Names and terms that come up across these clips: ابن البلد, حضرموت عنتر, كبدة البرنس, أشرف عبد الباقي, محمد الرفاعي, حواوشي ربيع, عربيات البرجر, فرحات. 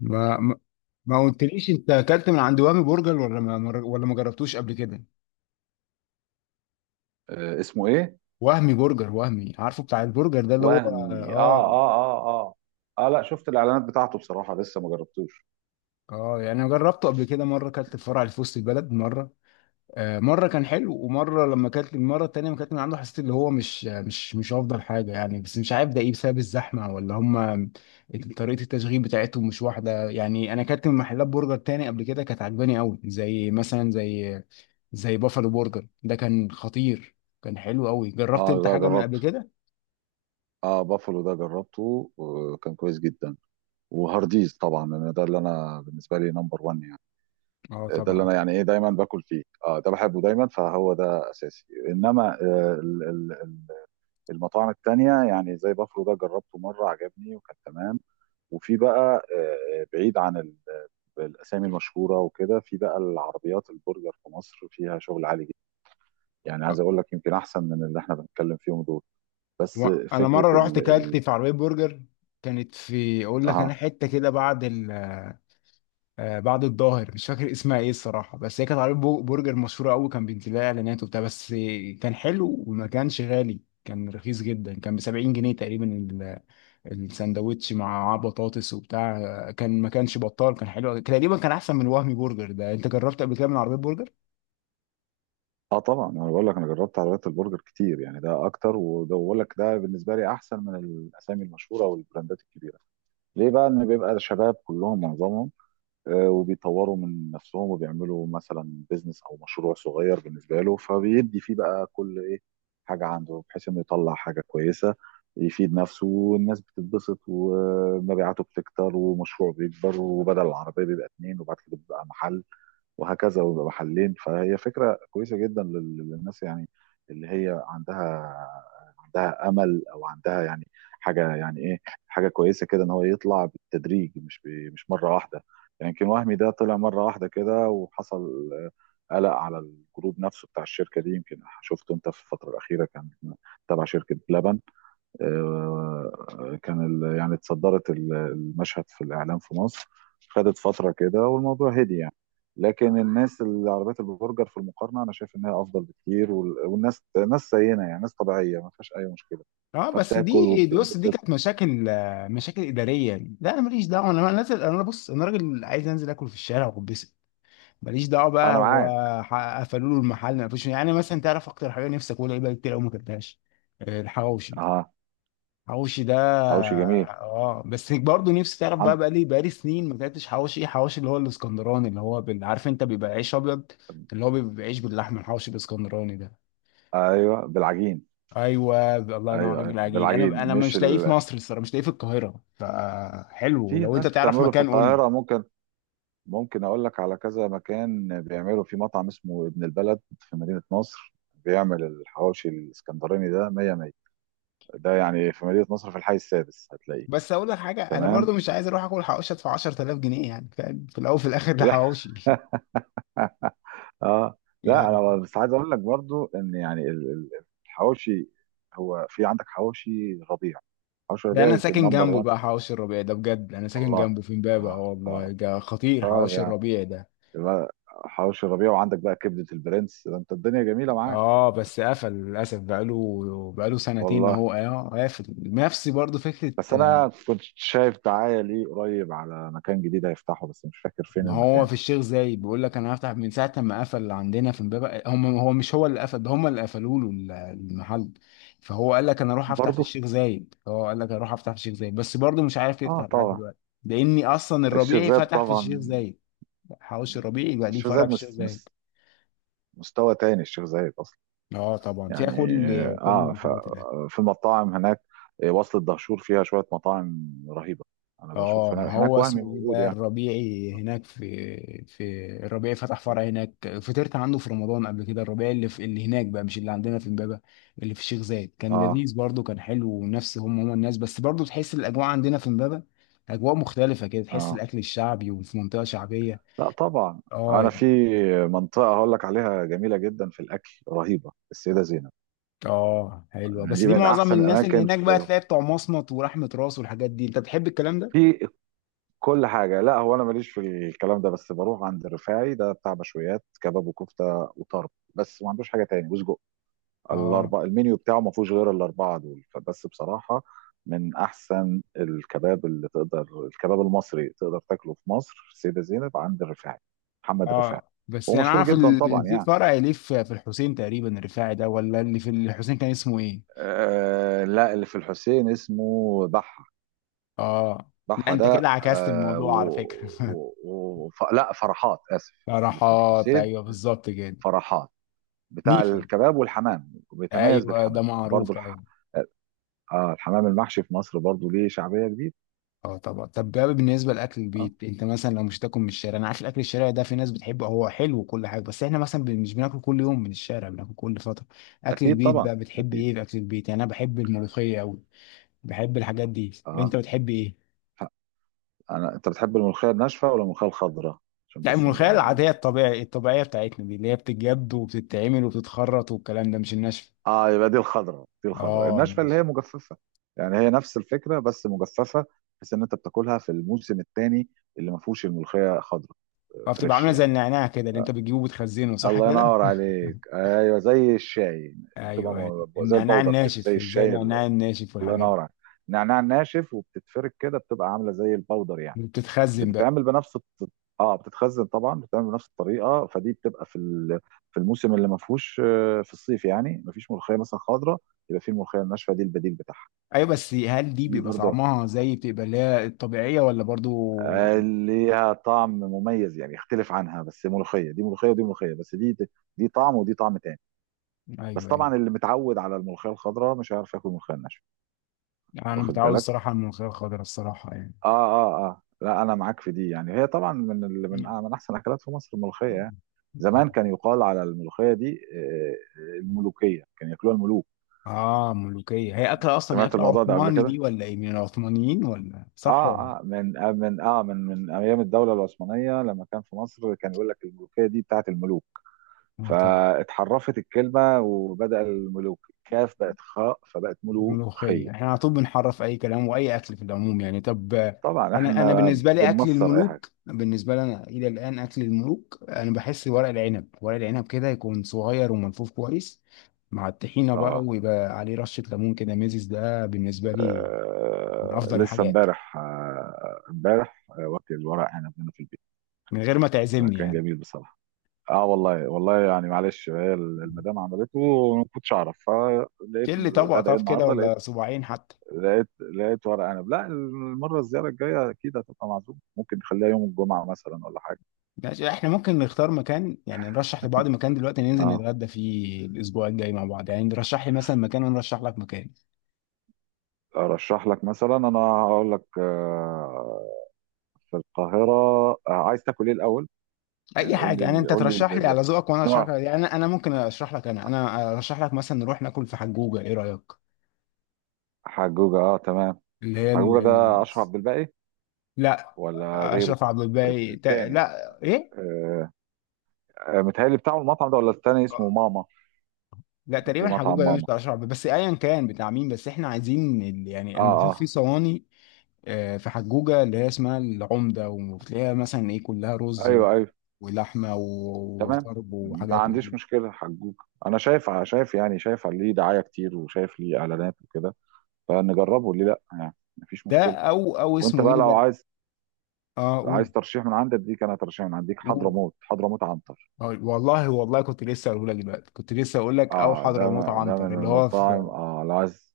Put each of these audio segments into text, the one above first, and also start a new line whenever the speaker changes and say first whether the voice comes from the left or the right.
left: ما ما ما قلتليش انت اكلت من عند وهمي برجر ولا ما جربتوش قبل كده.
right: اسمه ايه؟
left: وهمي برجر، وهمي، عارفه بتاع البرجر ده اللي هو
right: وهمي، اه، اه، اه، اه، اه، لا، شفت الاعلانات بتاعته بصراحه، لسه ما جربتوش.
left: اه يعني انا جربته قبل كده مره، اكلت في فرع اللي في وسط البلد مره. مره كان حلو، ومره لما كانت المره التانيه ما كانت من عنده حسيت اللي هو مش افضل حاجه يعني، بس مش عارف ده ايه، بسبب الزحمه ولا هم طريقه التشغيل بتاعتهم مش واحده. يعني انا كانت من محلات برجر تاني قبل كده كانت عجباني قوي، زي مثلا زي بافالو برجر ده، كان خطير، كان حلو قوي. جربت
right: اه،
left: انت
right: ده
left: حاجه من قبل
right: جربته.
left: كده؟
right: اه، بافلو ده جربته وكان كويس جدا. وهارديز طبعا، لان ده اللي انا بالنسبه لي نمبر 1 يعني.
left: اه
right: ده اللي
left: طبعا.
right: انا يعني ايه دايما باكل فيه، اه، ده بحبه دايما فهو ده اساسي، انما المطاعم التانية يعني زي بافلو ده جربته مره، عجبني وكان تمام. وفي بقى، بعيد عن الاسامي المشهوره وكده، في بقى العربيات البرجر في مصر فيها شغل عالي جدا، يعني عايز
left: آه.
right: اقول لك يمكن احسن من اللي احنا بنتكلم فيهم دول. بس
left: انا
right: فكره
left: مره رحت
right: ال
left: كلت
right: ال
left: في عربيه برجر، كانت في، اقول لك انا،
right: اه،
left: حته كده بعد بعد الظاهر، مش فاكر اسمها ايه الصراحه، بس هي كانت عربيه برجر مشهوره قوي، كان بينزل لها اعلانات وبتاع. بس كان حلو وما كانش غالي، كان رخيص جدا، كان ب 70 جنيه تقريبا الساندوتش مع بطاطس وبتاع. كان ما كانش بطال، كان حلو أوي. تقريبا كان احسن من وهمي برجر ده. انت جربت قبل كده من عربيه برجر؟
right: اه، طبعا انا بقول لك، انا جربت عربيات البرجر كتير، يعني ده اكتر، وده بقول لك ده بالنسبه لي احسن من الاسامي المشهوره والبراندات الكبيره. ليه بقى؟ ان بيبقى شباب كلهم معظمهم، وبيطوروا من نفسهم وبيعملوا مثلا بيزنس او مشروع صغير بالنسبه له، فبيدي فيه بقى كل ايه حاجه عنده، بحيث انه يطلع حاجه كويسه، يفيد نفسه والناس بتتبسط، ومبيعاته بتكتر ومشروعه بيكبر، وبدل العربيه بيبقى اتنين وبعد كده بيبقى محل وهكذا، ويبقى محلين. فهي فكره كويسه جدا للناس يعني، اللي هي عندها، عندها امل او عندها يعني حاجه، يعني ايه، حاجه كويسه كده، ان هو يطلع بالتدريج مش مش مره واحده. يعني يمكن وهمي ده طلع مره واحده كده، وحصل قلق على الجروب نفسه بتاع الشركه دي، يمكن شفته انت في الفتره الاخيره، كان تبع شركه بلبن. كان يعني اتصدرت المشهد في الإعلام في مصر، خدت فترة كده والموضوع هدي يعني. لكن الناس اللي عربيات البرجر، في المقارنة أنا شايف إنها أفضل بكتير، والناس ناس زينا، يعني ناس طبيعية ما فيهاش أي مشكلة،
left: اه، بس
right: فبتاكل
left: دي بص، دي
right: وبتنبسط.
left: كانت مشاكل، مشاكل اداريه، لا انا ماليش دعوه، انا نازل، انا بص انا راجل عايز انزل اكل في الشارع وبس. ماليش دعوه بقى
right: أنا
left: هو
right: معاك.
left: قفلوا له المحل. ما فيش يعني مثلا، تعرف اكتر حاجه نفسك، اقول ايه بقى، كتير قوي ما اكلتهاش، الحواوشي،
right: أه.
left: الحواوشي ده.
right: حواوشي جميل.
left: اه بس برضه نفسي، تعرف بقى،
right: عند.
left: بقى لي سنين ما اكلتش حواوشي. حواوشي اللي هو الاسكندراني، اللي هو عارف انت بيبقى عيش ابيض، اللي هو بيبقى عيش باللحمه، الحواوشي الاسكندراني ده.
right: أيوه بالعجين.
left: ايوه، الله ينور،
right: أيوه،
left: راجل
right: أيوه
left: عجين.
right: بالعجين،
left: انا
right: مش
left: مش لاقيه في مصر الصراحه، مش لاقيه في القاهره، فحلو
right: في
left: لو انت
right: ناس
left: تعرف
right: بتعمله في
left: مكان قول لي.
right: القاهرة، ممكن، ممكن اقول لك على كذا مكان، بيعملوا في مطعم اسمه ابن البلد في مدينة نصر، بيعمل الحواوشي الاسكندراني ده مية مية. ده يعني في مدينة نصر في الحي السادس هتلاقيه.
left: بس اقول لك حاجه، انا
right: تمام.
left: برضو مش عايز اروح اكل حواوشي ادفع 10,000 جنيه يعني، فاهم؟ في الاول وفي الاخر ده
right: لا.
left: حواوشي
right: اه، لا،
left: يعني.
right: انا بس عايز اقول لك برضو ان يعني الحواوشي، هو في عندك حواوشي ربيع. حواوشي
left: ده
right: ربيع
left: انا
right: يمكن
left: ساكن
right: نمبر
left: جنبه
right: 1.
left: بقى، حواوشي الربيع ده بجد، انا ساكن
right: والله.
left: جنبه في امبابه. اه
right: اه، اه،
left: والله ده خطير
right: طيب
left: حواوشي
right: يعني،
left: الربيع ده.
right: يبقى حواوشي ربيع وعندك بقى كبدة البرنس، ده انت الدنيا جميلة معاك.
left: اه بس قفل للاسف، بقاله سنتين
right: والله.
left: اهو، اه قافل. نفس برضو فكره.
right: بس انا كنت شايف دعايه ليه قريب على مكان جديد هيفتحه، بس مش فاكر فين
left: ما هو
right: المكان.
left: في الشيخ زايد، بيقول لك انا هفتح من ساعه ما قفل اللي عندنا في امبابه. هو مش هو اللي قفل ده، هم اللي قفلوا له المحل. فهو قال لك انا اروح افتح في
right: برضه.
left: الشيخ زايد، هو قال لك اروح افتح في الشيخ زايد، بس برضه مش عارف
right: اه،
left: يفتح لحد
right: طبعا.
left: دلوقتي. لاني اصلا
right: الشيخ
left: الربيعي
right: زايد
left: فتح في الشيخ
right: طبعا.
left: زايد. حوش الربيعي بقى ليه
right: الشيخ زايد
left: فرع في الشيخ زايد.
right: مستوى تاني، الشيخ زايد اصلا.
left: اه طبعا فيها
right: يعني
left: كل، كل
right: اه ف...
left: المحلات.
right: في المطاعم هناك، وصلة دهشور فيها شويه مطاعم رهيبه. انا بشوف
left: اه ما
right: هناك
left: هو
right: وهمي
left: اسمه ايه
right: موجود
left: ده
right: يعني.
left: الربيعي هناك، في الربيعي فتح فرع هناك، فطرت عنده في رمضان قبل كده. الربيعي اللي في، اللي هناك بقى، مش اللي عندنا في امبابة، اللي في الشيخ زايد كان
right: اه،
left: لذيذ برضه، كان حلو ونفس هم الناس، بس برضه تحس الاجواء عندنا في امبابة اجواء مختلفة كده، تحس
right: اه،
left: الاكل الشعبي، وفي منطقة شعبية.
right: لا طبعا.
left: اه.
right: انا في منطقه هقول لك عليها جميله جدا في الاكل، رهيبه، السيده زينب،
left: اه حلوة،
right: يعني
left: بس
right: دي
left: دي
right: من
left: معظم
right: احسن
left: الناس اللي
right: الاماكن
left: هناك
right: في،
left: بقى تلاقي بتوع مصمت ورحمة راس والحاجات دي، انت بتحب الكلام ده؟
right: في كل حاجة. لا هو، أنا ماليش في الكلام ده، بس بروح عند الرفاعي ده بتاع مشويات كباب وكفتة وطرب، بس ما عندوش حاجة تاني وسجق.
left: اه،
right: الأربعة المنيو بتاعه ما فيهوش غير الأربعة دول، فبس بصراحة من أحسن الكباب اللي تقدر، الكباب المصري تقدر تاكله في مصر في السيدة زينب عند الرفاعي، محمد الرفاعي.
left: اه بس
right: هو
left: يعني انا
right: مشهور
left: عارف
right: جدا طبعا
left: في
right: يعني.
left: فرع ليه في، في الحسين تقريبا الرفاعي ده، ولا اللي في الحسين كان اسمه ايه؟
right: لا، اللي في الحسين اسمه بحة.
left: اه لا
right: بحة
left: انت
right: ده
left: كده عكست الموضوع على فكرة
right: لا، فرحات آسف. اللي في
left: فرحات،
right: الحسين
left: ايوه بالظبط كده.
right: فرحات، بتاع
left: نيفا،
right: الكباب والحمام، بيتميز
left: ايوه ده
right: بالحمام برضو
left: معروف قوي.
right: الحمام المحشي في مصر برضو ليه شعبية كبيرة.
left: اه طبعا. طب بقى بالنسبه لاكل
right: اه،
left: البيت، انت مثلا لو مش هتاكل من الشارع، انا عارف الاكل الشارع ده في ناس بتحبه، هو حلو وكل حاجه، بس احنا مثلا مش بناكل كل يوم من الشارع، بناكل كل فتره. اكل
right: اكيد
left: البيت
right: طبعا،
left: بقى بتحب
right: اكيد.
left: ايه في اكل البيت؟ يعني انا بحب الملوخيه قوي، بحب الحاجات دي.
right: اه
left: انت بتحب ايه؟
right: ف- انا، انت بتحب الملوخية الناشفة ولا الملوخية الخضراء؟ عشان
left: لا
right: بس
left: الملوخية
right: نبقى
left: العادية، الطبيعية، الطبيعية بتاعتنا دي اللي هي بتتجد وبتتعمل وبتتخرط والكلام ده، مش الناشفة.
right: اه، يبقى دي الخضراء، دي الخضراء
left: اه
right: الناشفة اللي هي
left: ماشي.
right: مجففة، يعني هي نفس الفكرة بس مجففة، بحيث ان انت بتاكلها في الموسم الثاني اللي ما فيهوش الملوخية خضراء،
left: اه بتبقى
right: فريش
left: عاملة زي
right: يعني.
left: النعناع كده اللي انت بتجيبه وبتخزنه، صح
right: الله
left: كده؟
right: ينور عليك، ايوه زي الشاي. بتبقى
left: ايوه أيوة.
right: زي
left: النعناع
right: البودر كده، زي
left: الناشف، زي
right: الشاي.
left: النعناع الناشف
right: الله
left: والحاجات دي،
right: ينور عليك. نعناع ناشف، وبتتفرك كده، بتبقى عامله زي الباودر يعني.
left: اللي بتتخزن بقى.
right: بتتعمل بنفس الط- اه بتتخزن طبعا، بتتعمل بنفس الطريقه. فدي بتبقى في في الموسم اللي ما فيهوش، في الصيف يعني، ما فيش ملوخيه مثلا خضراء، يبقى في الملوخيه الناشفه دي البديل بتاعها.
left: ايوه بس هل دي
right: دي
left: بيبقى
right: برضه
left: طعمها زي بتبقى اللي هي الطبيعية، ولا برضو؟
right: ليها طعم مميز، يعني يختلف عنها، بس ملوخيه دي ملوخيه ودي ملوخيه، بس دي، دي طعم ودي طعم تاني. بس
left: ايوه ايوه.
right: طبعا اللي متعود على الملوخيه الخضراء مش هيعرف ياكل الملوخيه الناشفه.
left: يعني انا
right: واخد
left: متعود
right: بالك.
left: الصراحة على الملوخية الخضراء الصراحة يعني.
right: اه، اه، اه، لا، انا معاك في دي، يعني هي طبعا من ال... من آه، من احسن الاكلات في مصر، الملوخيه يعني. زمان كان يقال على الملوخيه دي، الملوكيه، كان ياكلوها الملوك.
left: اه ملوكية، هي أكلة، أصلا
right: سمعت
left: أكلة
right: الموضوع ده قبل
left: عثماني
right: كده.
left: دي ولا إيه؟ من العثمانيين ولا؟ صح ولا؟
right: اه، اه، من آه من اه من من ايام الدوله العثمانيه، لما كان في مصر، كان يقول لك الملوكيه دي بتاعت الملوك،
left: آه طبعا.
right: فاتحرفت الكلمه وبدا الملوك الكاف بقت خاء فبقت ملوخيه.
left: ملوخية، إحنا على طول بنحرف أي كلام وأي أكل في العموم يعني. طب
right: طبعا
left: أنا
right: احنا
left: بالنسبة لي أكل
right: بنمصر اي حاجه.
left: الملوك، بالنسبة لي أنا إلى الآن أكل الملوك، أنا بحس ورق العنب، ورق العنب، كده يكون صغير وملفوف كويس، مع الطحينة بقى،
right: اه،
left: ويبقى عليه رشة ليمون كده، ميزز، ده بالنسبة لي من
right: آه،
left: أفضل
right: لسه
left: الحاجات.
right: امبارح، امبارح واكل الورق عنب هنا في البيت،
left: من غير ما تعزمني
right: فكان
left: يعني،
right: جميل بصراحه. اه، والله، والله يعني، معلش، هي المدام عملته وما كنتش اعرف، فلقيت
left: كل طبق،
right: الغدا ايه
left: طب كده
right: النهارده،
left: ولا صباعين حتى.
right: لقيت لقيت ورق عنب. لا، الزياره الجايه اكيد هتبقى معزوم، ممكن نخليها يوم الجمعه مثلا ولا حاجه.
left: ماشي، احنا ممكن نختار مكان يعني، نرشح لبعض مكان دلوقتي، ننزل
right: اه،
left: نتغدى فيه الاسبوع الجاي مع بعض يعني، ترشح لي مثلا مكان وانا ارشح لك مكان.
right: ارشح لك مثلا، انا هقول لك، في القاهره. عايز تاكل ايه الاول؟
left: اي
right: يعني
left: حاجه، انا انت
right: قول لي
left: ترشح لي على ذوقك وانا ارشح لك
right: النوع.
left: يعني. انا ممكن ارشح لك، انا ارشح لك مثلا نروح ناكل في حجوجه، ايه رايك؟
right: حجوجه، اه، تمام.
left: اللي هي
right: حجوجة
left: ال... ال...
right: ده أشرف عبد الباقي
left: لا
right: ولا غيره؟
left: اشرف عبد الباقي
right: التاني.
left: لا ايه،
right: آه آه، متهيألي بتاعه المطعم ده، ولا التاني اسمه ماما؟
left: لا
right: في
left: تقريبا حجوجه
right: مطعم
left: ده مش
right: ماما.
left: بتاع اشرف عبد الباقي، بس ايا كان بتاع مين، بس احنا عايزين يعني
right: اه،
left: انا بشوف في
right: اه،
left: صواني. في حجوجة اللي هي اسمها العمدة، وبتلاقيها مثلا ايه كلها رز
right: ايوه، ايوه
left: ولحمة
right: تمام،
left: وطرب
right: ما
left: وحاجات من
right: عنديش
left: دي.
right: مشكلة، حجوج. انا شايف، يعني شايف ليه دعاية كتير، وشايف ليه اعلانات وكده، فنجربه ليه لا، يعني مفيش
left: ده،
right: مشكلة.
left: او
right: وانت
left: اسمه
right: بقى
left: ايه
right: لو
left: ده.
right: عايز،
left: اه قول،
right: عايز ترشيح من عندك؟ ديك انا ترشيح من عندك،
left: قول.
right: حضرموت، حضرموت عنتر.
left: والله، والله كنت لسه اقول لك دلوقتي، كنت لسه اقول لك، او
right: اه،
left: حضرموت
right: ده من
left: عنتر اللي هو في.
right: المطاعم، اه، لو عايز،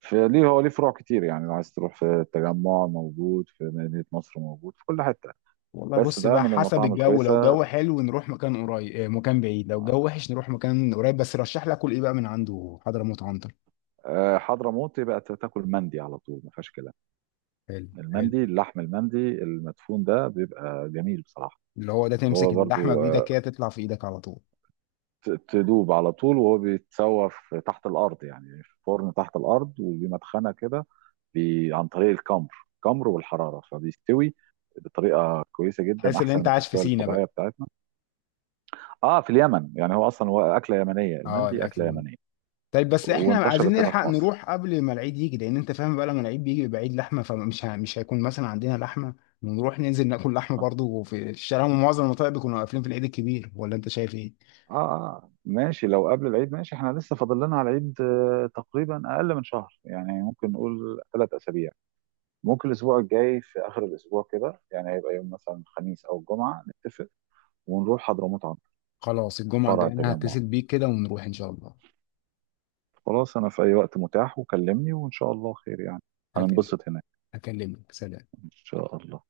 right: فليه هو ليه فروع كتير، يعني لو عايز تروح في التجمع موجود، في مدينة نصر موجود، في كل حتة.
left: والله
right: بس
left: بص
right: ده
left: بقى،
right: من
left: حسب
right: المطاعم
left: الجو، لو
right: الكويسة،
left: جو حلو نروح مكان قريب، مكان بعيد، لو جو وحش نروح مكان قريب. بس رشح لك كل ايه بقى من عنده حضرموت عنتر؟
right: حضرموت. يبقى تاكل مندي على طول ما فيهاش كلام.
left: حلو حلو.
right: المندي اللحم، المندي المدفون ده بيبقى جميل بصراحة.
left: اللي هو ده
right: هو
left: تمسك اللحمة
right: برضو،
left: بايدك كده، تطلع في ايدك على طول.
right: تدوب على طول، وهو بيتسوى في تحت الأرض يعني، في فرن تحت الأرض وليه مدخنة كده، عن طريق الكمر، الكمر والحرارة فبيستوي بطريقة كويسة جدا،
left: تحس ان
right: أحسن
left: انت
right: من
left: عايش في
right: التسوية
left: سينا
right: الطبيعية
left: بقى.
right: بتاعتنا. اه، في اليمن يعني، هو اصلا هو اكله يمنيه،
left: اه
right: المندي اكله
left: الاكل.
right: يمنيه،
left: طيب بس احنا عايزين
right: وانتشرت هنا
left: نلحق
right: في مصر.
left: نروح قبل ما العيد يجي، لان انت فاهم بقى لما العيد بيجي بيبقى عيد لحمه، فمش مش هيكون مثلا عندنا لحمه، ونروح ننزل ناكل لحمه برضو في الشارع، ومعظم المطاعم بيكونوا قافلين في العيد الكبير، ولا انت شايف ايه؟
right: اه، اه، ماشي، لو قبل العيد ماشي، احنا لسه فاضل لنا على العيد تقريبا اقل من شهر، يعني ممكن نقول 3 اسابيع، ممكن الاسبوع الجاي في اخر الاسبوع كده، يعني هيبقى يوم مثلا الخميس او الجمعه، نتفق ونروح حضرموت عنتر،
left: خلاص الجمعه
right: فرع
left: الجايه انا
right: التجمع.
left: هتصل بيك كده، ونروح ان شاء الله.
right: خلاص، انا في اي وقت متاح، وكلمني وان شاء الله خير يعني،
left: هكلم،
right: هننبسط هناك
left: هكلمك، سلام.
right: ان شاء الله.